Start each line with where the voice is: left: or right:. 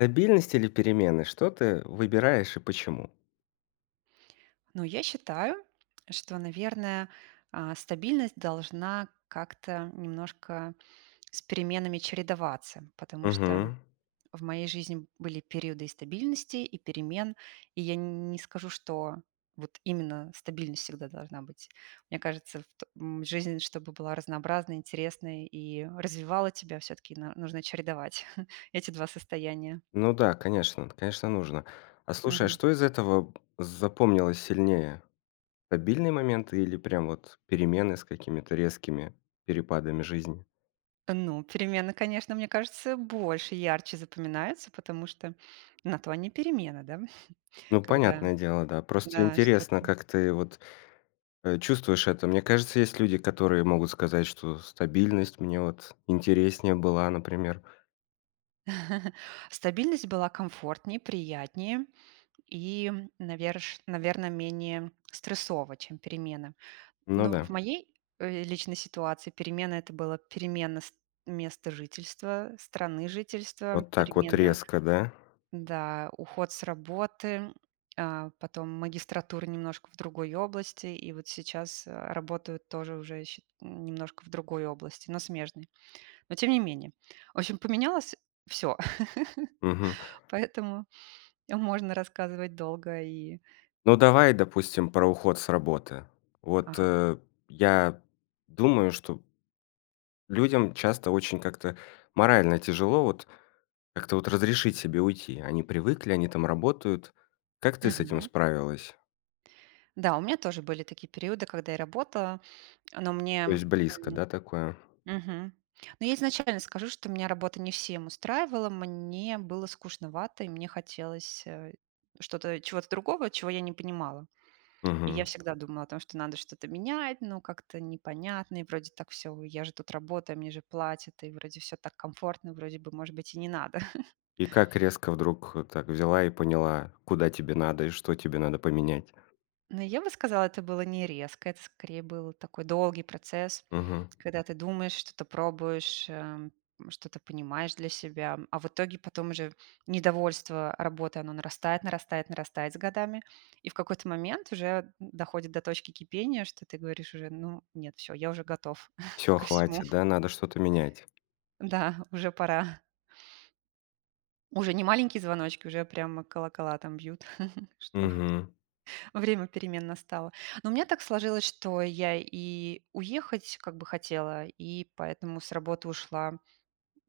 left: Стабильность или перемены, что ты выбираешь и почему?
right: Ну, я считаю, что, наверное, а, стабильность должна как-то немножко с переменами чередоваться. Потому что
left: Мгм.
right: в моей жизни были периоды и стабильности, и перемен. И я не скажу, что вот именно стабильность всегда должна быть. Мне кажется, вт м, жизнь, чтобы была разнообразной, интересной и развивала тебя, всё-таки на нужно чередовать эти 2 состояния.
left: Ну да, конечно, это, конечно, нужно. А слушай, а
right: Мгм.
left: что из этого запомнилось сильнее? Стабильные моменты или прям вот перемены с какими-то резкими перепадами жизни?
right: Ну, перемены, конечно, мне кажется, больше и ярче запоминаются, потому что на то они перемены, да?
left: Ну
right: Когда,
left: понятное дело, да. Просто
right: да,
left: интересно,
right: что-то
left: как ты вот, э, чувствуешь это. Мне кажется, есть люди, которые могут сказать, что стабильность мне вот интереснее была, например.
right: Стабильность была комфортнее, приятнее и, наверш наверно, менее стрессово, чем перемены.
left: Ну
right: Но в
left: да.
right: моей, э, личной ситуации перемены- это была перемена ст места жительства, страны жительства,
left: Вот так вот
right: перемена,
left: резко, да?
right: да, уход с работы, а, потом магистратуры немножко в другой области. И вот сейчас, э, работаю тоже уже счи немножко в другой области, но смежной. Но тем не менее. В общем, поменялось всё.
left: Мгм.
right: Поэтому можно рассказывать долго и
left: Ну, давай, допустим, про уход с работы. Вот,
right: Ага.
left: э, я думаю, что людям часто очень как-то морально тяжело, вот, как-то вот разрешить себе уйти. Они привыкли, они там работают. Как ты с этим
right: Мгм.
left: справилась?
right: Да, у меня тоже были такие периоды, когда я работала. Но
left: То
right: мне
left: есть близко,
right: М,
left: да, такое?
right: мгм. Ну я изначально скажу, что меня работа не всем устраивала, мне было скучновато, и мне хотелось, э, что-то чего-то другого, чего я не понимала. И я
left: Мгм.
right: всегда думала о том, что надо что-то менять, но как-то непонятно. И вроде так всё: я же тут работаю, мне же платят, и вроде всё так комфортно, вроде бы, может быть, и не надо.
left: И как резко вдруг, э, так взяла и поняла, куда тебе надо и что тебе надо поменять?
right: Но я бы сказала, это было не резко, это скорее был такой долгий процесс,
left: Мгм.
right: когда ты думаешь, что-то пробуешь, эм, что-то понимаешь для себя, м. А в итоге потом уже недовольство работой, оно нарастает нарастает нарастает с годами. И в какой-то момент уже д доходит до точки кипения, что ты говоришь уже: "Ну, нет, всё, я уже готов
left: Всё,
right: ко всему".
left: хватит, да? Надо что-то менять.
right: Да, уже пора. Уже не маленькие звоночки, уже прямо колокола там бьют, что
left: Мгм.
right: время перемен настало. Но у меня так сложилось, что я и уехать как бы хотела, и поэтому с работы ушла.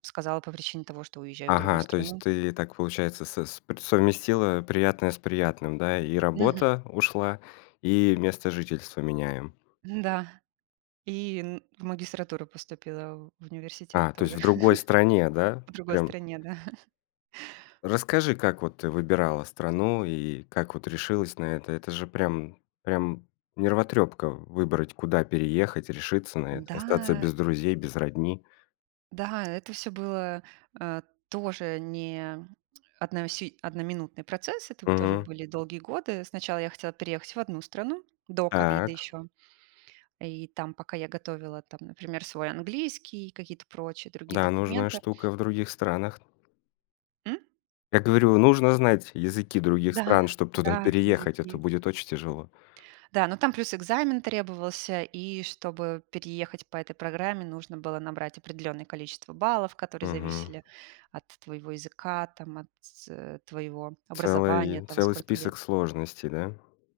right: Сказала по причине того, что уезжаю в другую
left: Ага, то есть
right: страну.
left: ты, э, так получается с э, с пр совместила, э, приятное с приятным, да, и
right: Мгм.
left: работа ушла, и место жительства меняем?
right: Н-да. И н в магистратуру поступила, в в университет
left: А, то есть
right: тоже.
left: в другой стране, да?
right: В другой
left: Прям
right: стране, да.
left: Расскажи, как вот ты выбирала страну и как вот решилась на это? Это же прям прям нервотрёпка в выбрать, куда переехать, решиться на это, остаться
right: Да.
left: без друзей, без родни.
right: Да, это всё было, э, тоже не одно сию одноминутный процесс. Это вот тоже
left: Мгм.
right: были долгие годы. Сначала я хотела переехать в одну страну до ковида
left: Так.
right: ещё. И там пока я готовила там например, свой английский, и какие-то прочие другие
left: Да, нужная
right: документы
left: штука в других странах.
right: М?
left: Я говорю, нужно знать языки других
right: Да,
left: стран, чтоб туда
right: да,
left: переехать, а то
right: языки.
left: будет очень тяжело.
right: Да, ну там плюс экзамен требовался. И чтобы переехать по этой программе, нужно было набрать определенное количество баллов, которые
left: Мгм.
right: зависели от твоего языка, там от т т э, твоего образования,
left: Целый
right: от того,
left: целый
right: сколько лет.
left: список сложностей, да?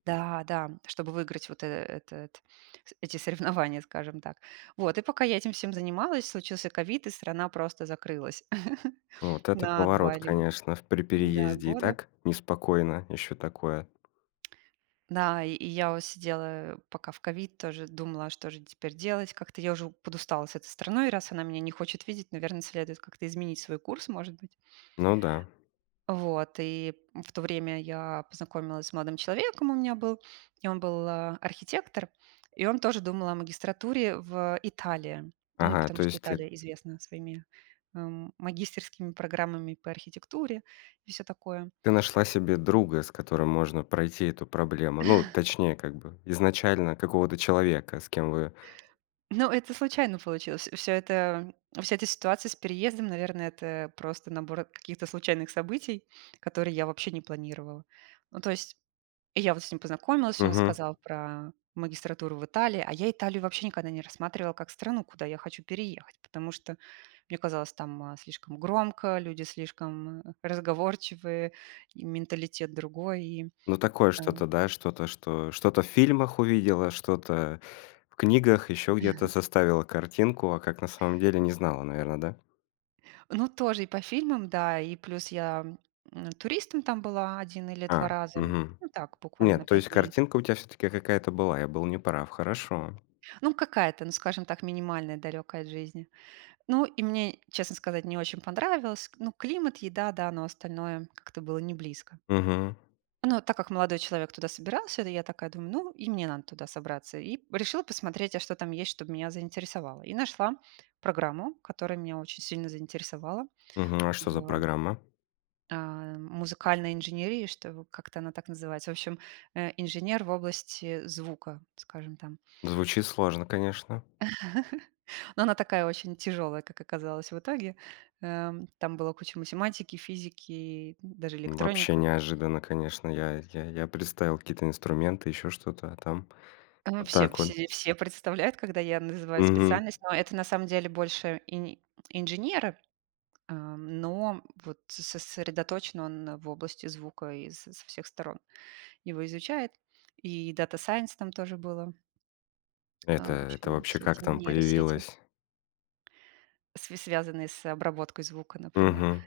right: Да-да. Чтобы выиграть вот, э, этот с эти соревнования, скажем так. Вот. И пока я этим всем занималась, случился ковид, и страна просто закрылась
left: Вот это
right: на 2
left: поворот,
right: ле
left: конечно, в при
right: да,
left: переезде и
right: года.
left: так неспокойно. Ещё такое.
right: Да, и и я вот сидела пока в ковид, тоже думала, а что же теперь делать? Как-то я уже подустала с этой страной, раз она меня не хочет видеть, наверно, следует как-то изменить свой курс, может быть.
left: Ну да.
right: Вот, и в то время я познакомилась с молодым человеком, у меня был, и он был, а, архитектор. И он тоже думал о магистратуре в Италии. Ну,
left: Ага,
right: потому
left: то
right: что
left: есть ты
right: Италия известна своими, м, магистерскими программами по архитектуре и всё такое.
left: Ты нашла себе друга, с которым можно пройти эту проблему. Ну, точнее, как бы изначально какого-то человека, с кем вы
right: Ну, это случайно получилось. Вс всё это, вся эта ситуация с переездом, наверное, это просто набор каких-то случайных событий, которые я вообще не планировала. Ну то есть, я вот с ним познакомилась, он
left: Мгм.
right: сказал про магистратуру в Италии, а я Италию вообще никогда не рассматривала как страну, куда я хочу переехать, потому что мне казалось, там, а, слишком громко, люди слишком разговорчивые и менталитет другой, и
left: Ну, такое что-то,
right: ам
left: да, что-то, что что-то в фильмах увидела, что-то в книгах, еще где-то составила картинку, а как на самом деле не знала, наверно, да?
right: Ну, тоже и по фильмам, да, и плюс я, м, туристом там была 1 или 2
left: А,
right: раза.
left: мгм,
right: Ну так, буквально на
left: нет, то
right: 5
left: есть
right: дней.
left: картинка у тебя все-таки какая-то была. Я был не прав, хорошо.
right: Ну, какая-то, ну, скажем так, минимальная, далекая от жизни. Ну, и мне, честно сказать, не очень понравилось к Ну, климат, еда, да, но остальное как-то было неблизко.
left: Мгм.
right: Но а так как молодой человек туда собирался, то я такая думаю: "Ну, и мне надо туда собраться". И решила посмотреть, а что там есть, чтобы меня заинтересовало. И нашла программу, которая меня очень сильно заинтересовала
left: Мгм, а что за
right: в
left: программа?
right: Ам, музыкальной инженерии, что как-то она так называется. В общем, э, инженер в области звука, скажем там.
left: Звучит сложно, конечно.
right: Ну она такая, очень тяжёлая, как оказалось в итоге. Ам, там была куча математики, физики, даже
left: Вообще
right: электроника.
left: неожиданно, конечно, я я я представил какие-то инструменты, ещё что-то, а там
right: А, м,
left: Вот
right: все
left: так
right: все
left: вот.
right: де все представляют, когда я называю
left: Мгм.
right: специальность. Но это, на самом деле, больше ини инженеры, ам, но вот с сосредоточен он в области звука и с со всех сторон его изучает. И Data Science там тоже было.
left: Это
right: Ам, в
left: это
right: общем,
left: вообще
right: все
left: как
right: эти
left: там
right: нейросети.
left: появилось?
right: С связанные с обработкой звука, например.
left: Мгм.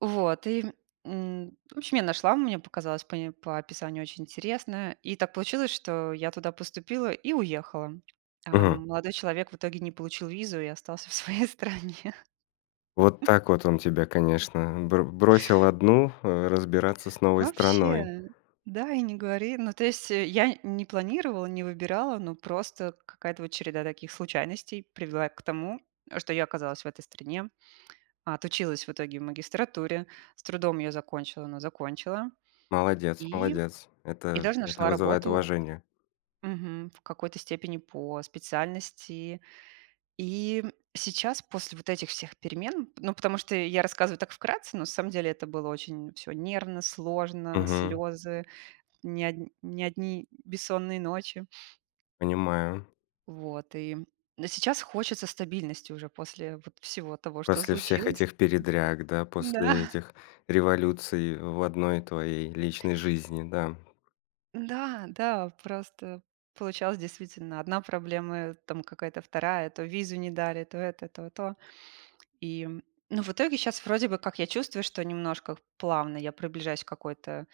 right: Вот и, м, м, в общем, я нашла, мне показалось пои по описанию очень интересное. И так получилось, что я туда поступила и уехала. А
left: Мгм.
right: молодой человек в итоге не получил визу и остался в своей стране.
left: Вот так вот он тебя, конечно, бро бросил одну, э, разбираться с новой страной.
right: Вообще. Да и не говори. Ну, то есть, э, я не планировала, не выбирала, но просто какая-то вот череда таких случайностей привела к тому, что я оказалась в этой стране. Отучилась в итоге в магистратуре, с трудом её закончила, но закончила.
left: Молодец,
right: И,
left: молодец!
right: и
left: Это
right: даже
left: это
right: нашла
left: вызывает
right: работу.
left: уважение!
right: Мгм, в какой-то степени по специальности. И, м, сейчас, после вот этих всех перемен ну, потому что я рассказываю так вкратце, на самом деле это было очень всё нервно, сложно,
left: Мгм.
right: слёзы, не одн не одни бессонные ночи.
left: Понимаю.
right: Вот, и, э, сейчас хочется стабильности уже после вот всего того, что
left: После всех
right: случилось.
left: этих передряг, да,
right: Мгм. Да.
left: после этих революций в одной твоей личной жизни, да.
right: Да, да просто получалось, действительно, 1 проблема, там какая-то 2. То визу не дали, то это, то то. И, ну в итоге, щас вроде бы, как я чувствую, что немножко плавно я приближаюсь к какой-то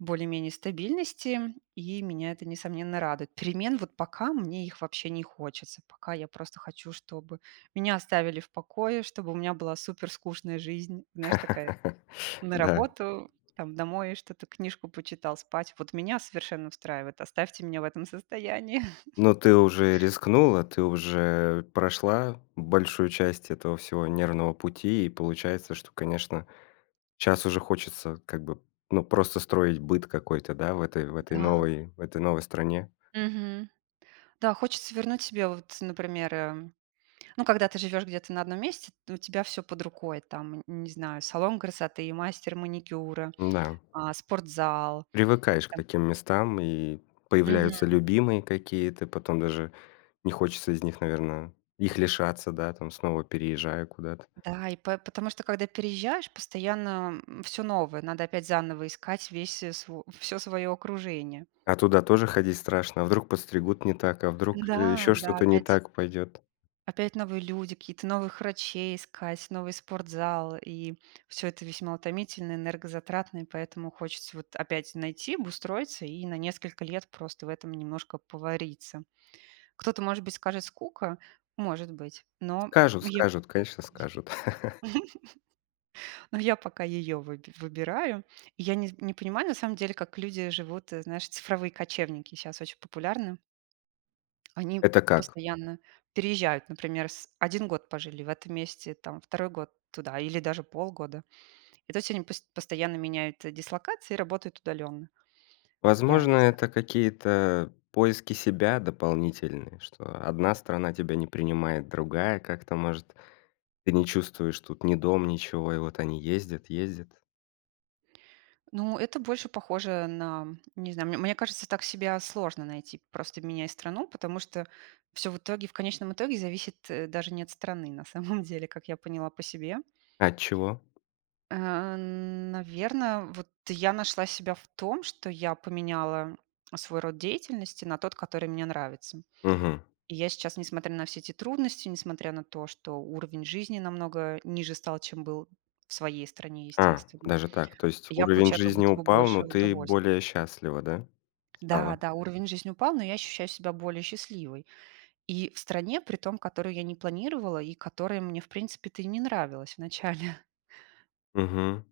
right: более-менее стабильности, и меня это несомненно радует. Перемен вот пока мне их вообще не хочется, пока я просто хочу, чтобы меня оставили в покое, чтобы у меня была супер скучная жизнь, знаешь, такая на
left: Да.
right: работу, там, домой что-то, книжку почитал, спать. Вот меня совершенно устраивает, оставьте меня в этом состоянии.
left: Ну ты уже рискнула, ты уже прошла большую часть этого всего нервного пути, и получается, что, конечно, щас уже хочется, как бы ну просто строить быт какой-то, да, в этой в этой
right: Да.
left: новой в этой новой стране.
right: Мгм. Да, хочется вернуть себе вот, например, э, ну, когда ты живёшь где-то на одном месте, у тебя всё под рукой. Там, н не знаю, салон красоты, мастер маникюра,
left: Н-да.
right: а, спортзал,
left: Привыкаешь к
right: там
left: таким местам, и
right: Мгм.
left: появляются любимые какие-то, потом даже не хочется из них, наверное их лишаться, да, там снова переезжая куда-то.
right: Да, и п потому что, когда переезжаешь, постоянно всё новое. Надо опять заново искать весь сво всё своё окружение.
left: А туда тоже ходить страшно? А вдруг подстригут не так? А вдруг
right: Да,
left: еще
right: да,
left: что-то не
right: опять
left: так пойдет?
right: опять новые люди, какие-то новых врачей искать, новый спортзал, и всё это весьма утомительно, энергозатратно, и поэтому хочется вот опять найти, обустроиться и на несколько лет просто в этом немножко повариться. Кто-то, может быть, скажет: "Скука". Может быть. Но
left: Скажут
right: я
left: скажут, конечно скажут!
right: но я пока её выб выбираю. Я не не понимаю, на самом деле, как люди живут, э, знаешь, цифровые кочевники щас очень популярны. Они
left: Это как?
right: постоянно переезжают. Например, с 1 год пожили в этом месте, там 2 год туда или даже полгода. И то есть они пос постоянно меняют, э, дислокации и работают удаленно. Я
left: Возможно,
right: не зна
left: это какие-то поиски себя дополнительные что, одна страна тебя не принимает, другая как-то может Ты не чувствуешь тут ни дом, ничего и вот они ездят ездят.
right: Ну, это больше похоже на, не знаю, мне мне кажется, так себя сложно найти, просто меняя страну, потому что всё в итоге, в конечном итоге зависит, э, даже не от страны, на самом деле, как я поняла по себе.
left: А от чего?
right: Э, н наверно, вот я нашла себя в том, что я поменяла свой род деятельности на тот, который мне нравится.
left: Мгм.
right: И я сейчас, несмотря на все те трудности, несмотря на то, что уровень жизни намного ниже стал, чем был в своей стране,
left: А,
right: естественно,
left: даже так, то есть
right: я
left: уровень
right: получаю как
left: жизни
right: будто бы
left: упал, но
right: больше
left: ты
right: удовольств
left: более счастлива, да, стала?
right: Да-да, уровень жизни упал, но я ощущаю себя более счастливой. И в стране, при том, которую я не планировала и которая мне, в принципе-то и не нравилась вначале.
left: Мгм.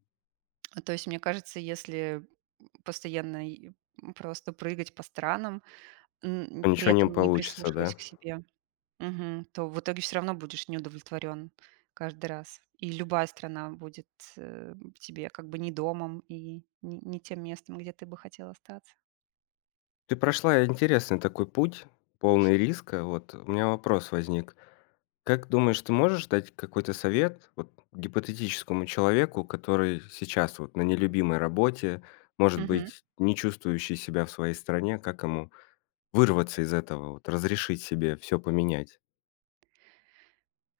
right: А то есть, мне кажется, если, м, постоянно, е м, просто прыгать по странам, м,
left: То
right: при
left: ничего не
right: этом не
left: получится, да?
right: прислушиваясь к себе, мгм, то в итоге всё равно будешь неудовлетворён каждый раз. И любая страна будет, э, тебе как бы не домом и н не тем местом, где ты бы хотел остаться.
left: Ты прошла интересный такой путь, полный риска. Вот, у меня вопрос возник. Как думаешь, ты можешь дать какой-то совет, вот, гипотетическому человеку, который с сейчас, вот, на нелюбимой работе, может
right: Мгм.
left: быть, не чувствующий себя в своей стране, как ему вырваться из этого, вот, разрешить себе всё поменять?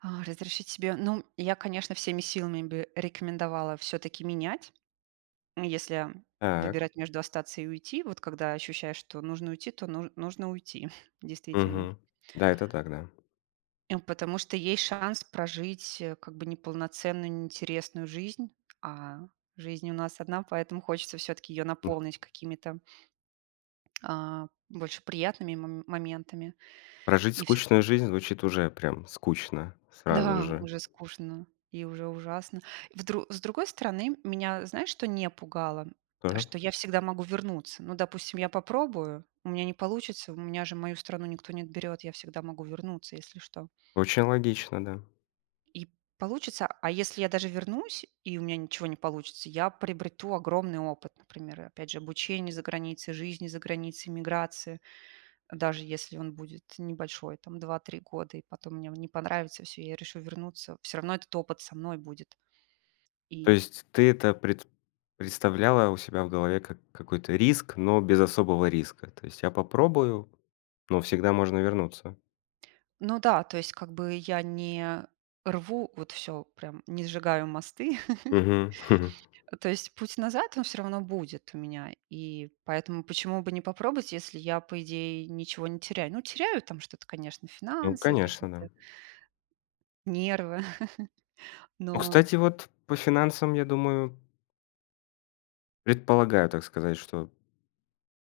right: А, разрешить себе, ну, я, конечно, всеми силами бы рекомендовала всё-таки менять, м, если
left: Так.
right: выбирать между остаться и уйти. Вот когда ощущаешь, что нужно уйти, то н нужно уйти, действительно.
left: Мгм. Да, это так, да.
right: Эм, потому что есть шанс прожить, э, как бы неполноценную, неинтересную жизнь. А, жизнь у нас одна, поэтому хочется всё-таки её
left: М.
right: наполнить какими-то а, больше приятными мом моментами.
left: Прожить
right: И всё-таки
left: скучную жизнь звучит уже прям скучно сразу
right: Да,
left: же.
right: уже скучно и уже ужасно. Вдр с другой стороны, меня знаешь, что не пугало?
left: Тоже.
right: Что я всегда могу вернуться. Ну, допустим, я попробую, у меня не получится, у меня же мою страну никто не отберёт, я всегда могу вернуться, если что.
left: Очень логично, да.
right: И получится, а если я даже вернусь, и у меня ничего не получится, я приобрету огромный опыт. Например, опять же обучение за границей, жизни за границей, эмиграции. Даже если он будет небольшой, там 2-3 года, и потом мне он не понравится и всё, и я решу вернуться, всё равно этот опыт со мной будет.
left: То
right: И
left: есть ты это пред представляла у себя в голове как какой-то риск, но без особого риска. То есть я попробую, но всегда можно вернуться.
right: Ну да, то есть как бы я не рву, вот всё прям, не сжигаю мосты.
left: Мгм.
right: Э, то есть, путь назад он всё равно будет у меня. И поэтому, почему бы не попробовать, если я, по идее, ничего не теряю? Ну, теряю там что-то, конечно,
left: Ну,
right: финансы
left: конечно, да.
right: какие-то. Нервы,
left: Ну,
right: но
left: кстати, вот по финансам, я думаю Предполагаю, так сказать, что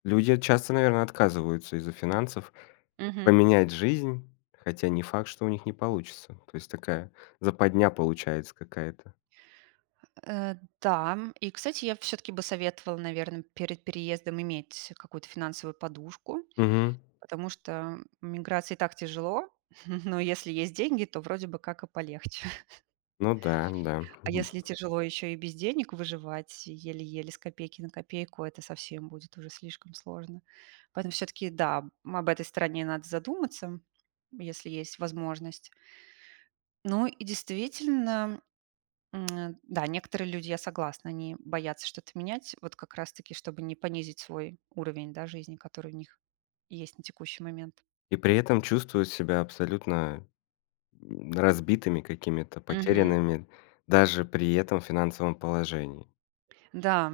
left: люди часто, наверно, отказываются из-за финансов
right: Мгм.
left: поменять жизнь, хотя не факт, что у них не получится, то есть такая, западня получается какая-то.
right: Э, да, и, кстати, я всё-таки бы советовала, наверно, перед переездом иметь какую-то финансовую подушку,
left: Мгм.
right: потому что в эмиграции и так тяжело, но если есть деньги, то вроде бы как и полегче.
left: Ну да, да.
right: А если тяжело ещё и без денег выживать еле-еле с копейки на копейку, это совсем будет уже слишком сложно. Поэтому всё-таки, да, об этой стороне надо задуматься, если есть возможность. Ну, и действительно, м, да, некоторые люди, я согласна, они боятся что-то менять, вот как раз таки, чтобы не понизить свой уровень, да, жизни, который у них есть на текущий момент.
left: И при этом чувствуют себя абсолютно разбитыми какими-то,
right: Мгм.
left: потерянными даже при этом финансовом положении.
right: Да.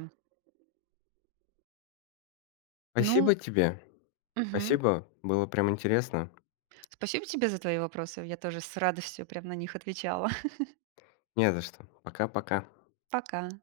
right: Ну
left: Спасибо тебе,
right: Мгм.
left: спасибо. Было прям интересно.
right: Спасибо тебе за твои вопросы. Я тоже с радостью прям на них отвечала.
left: Не за что, пока-пока.
right: Пока.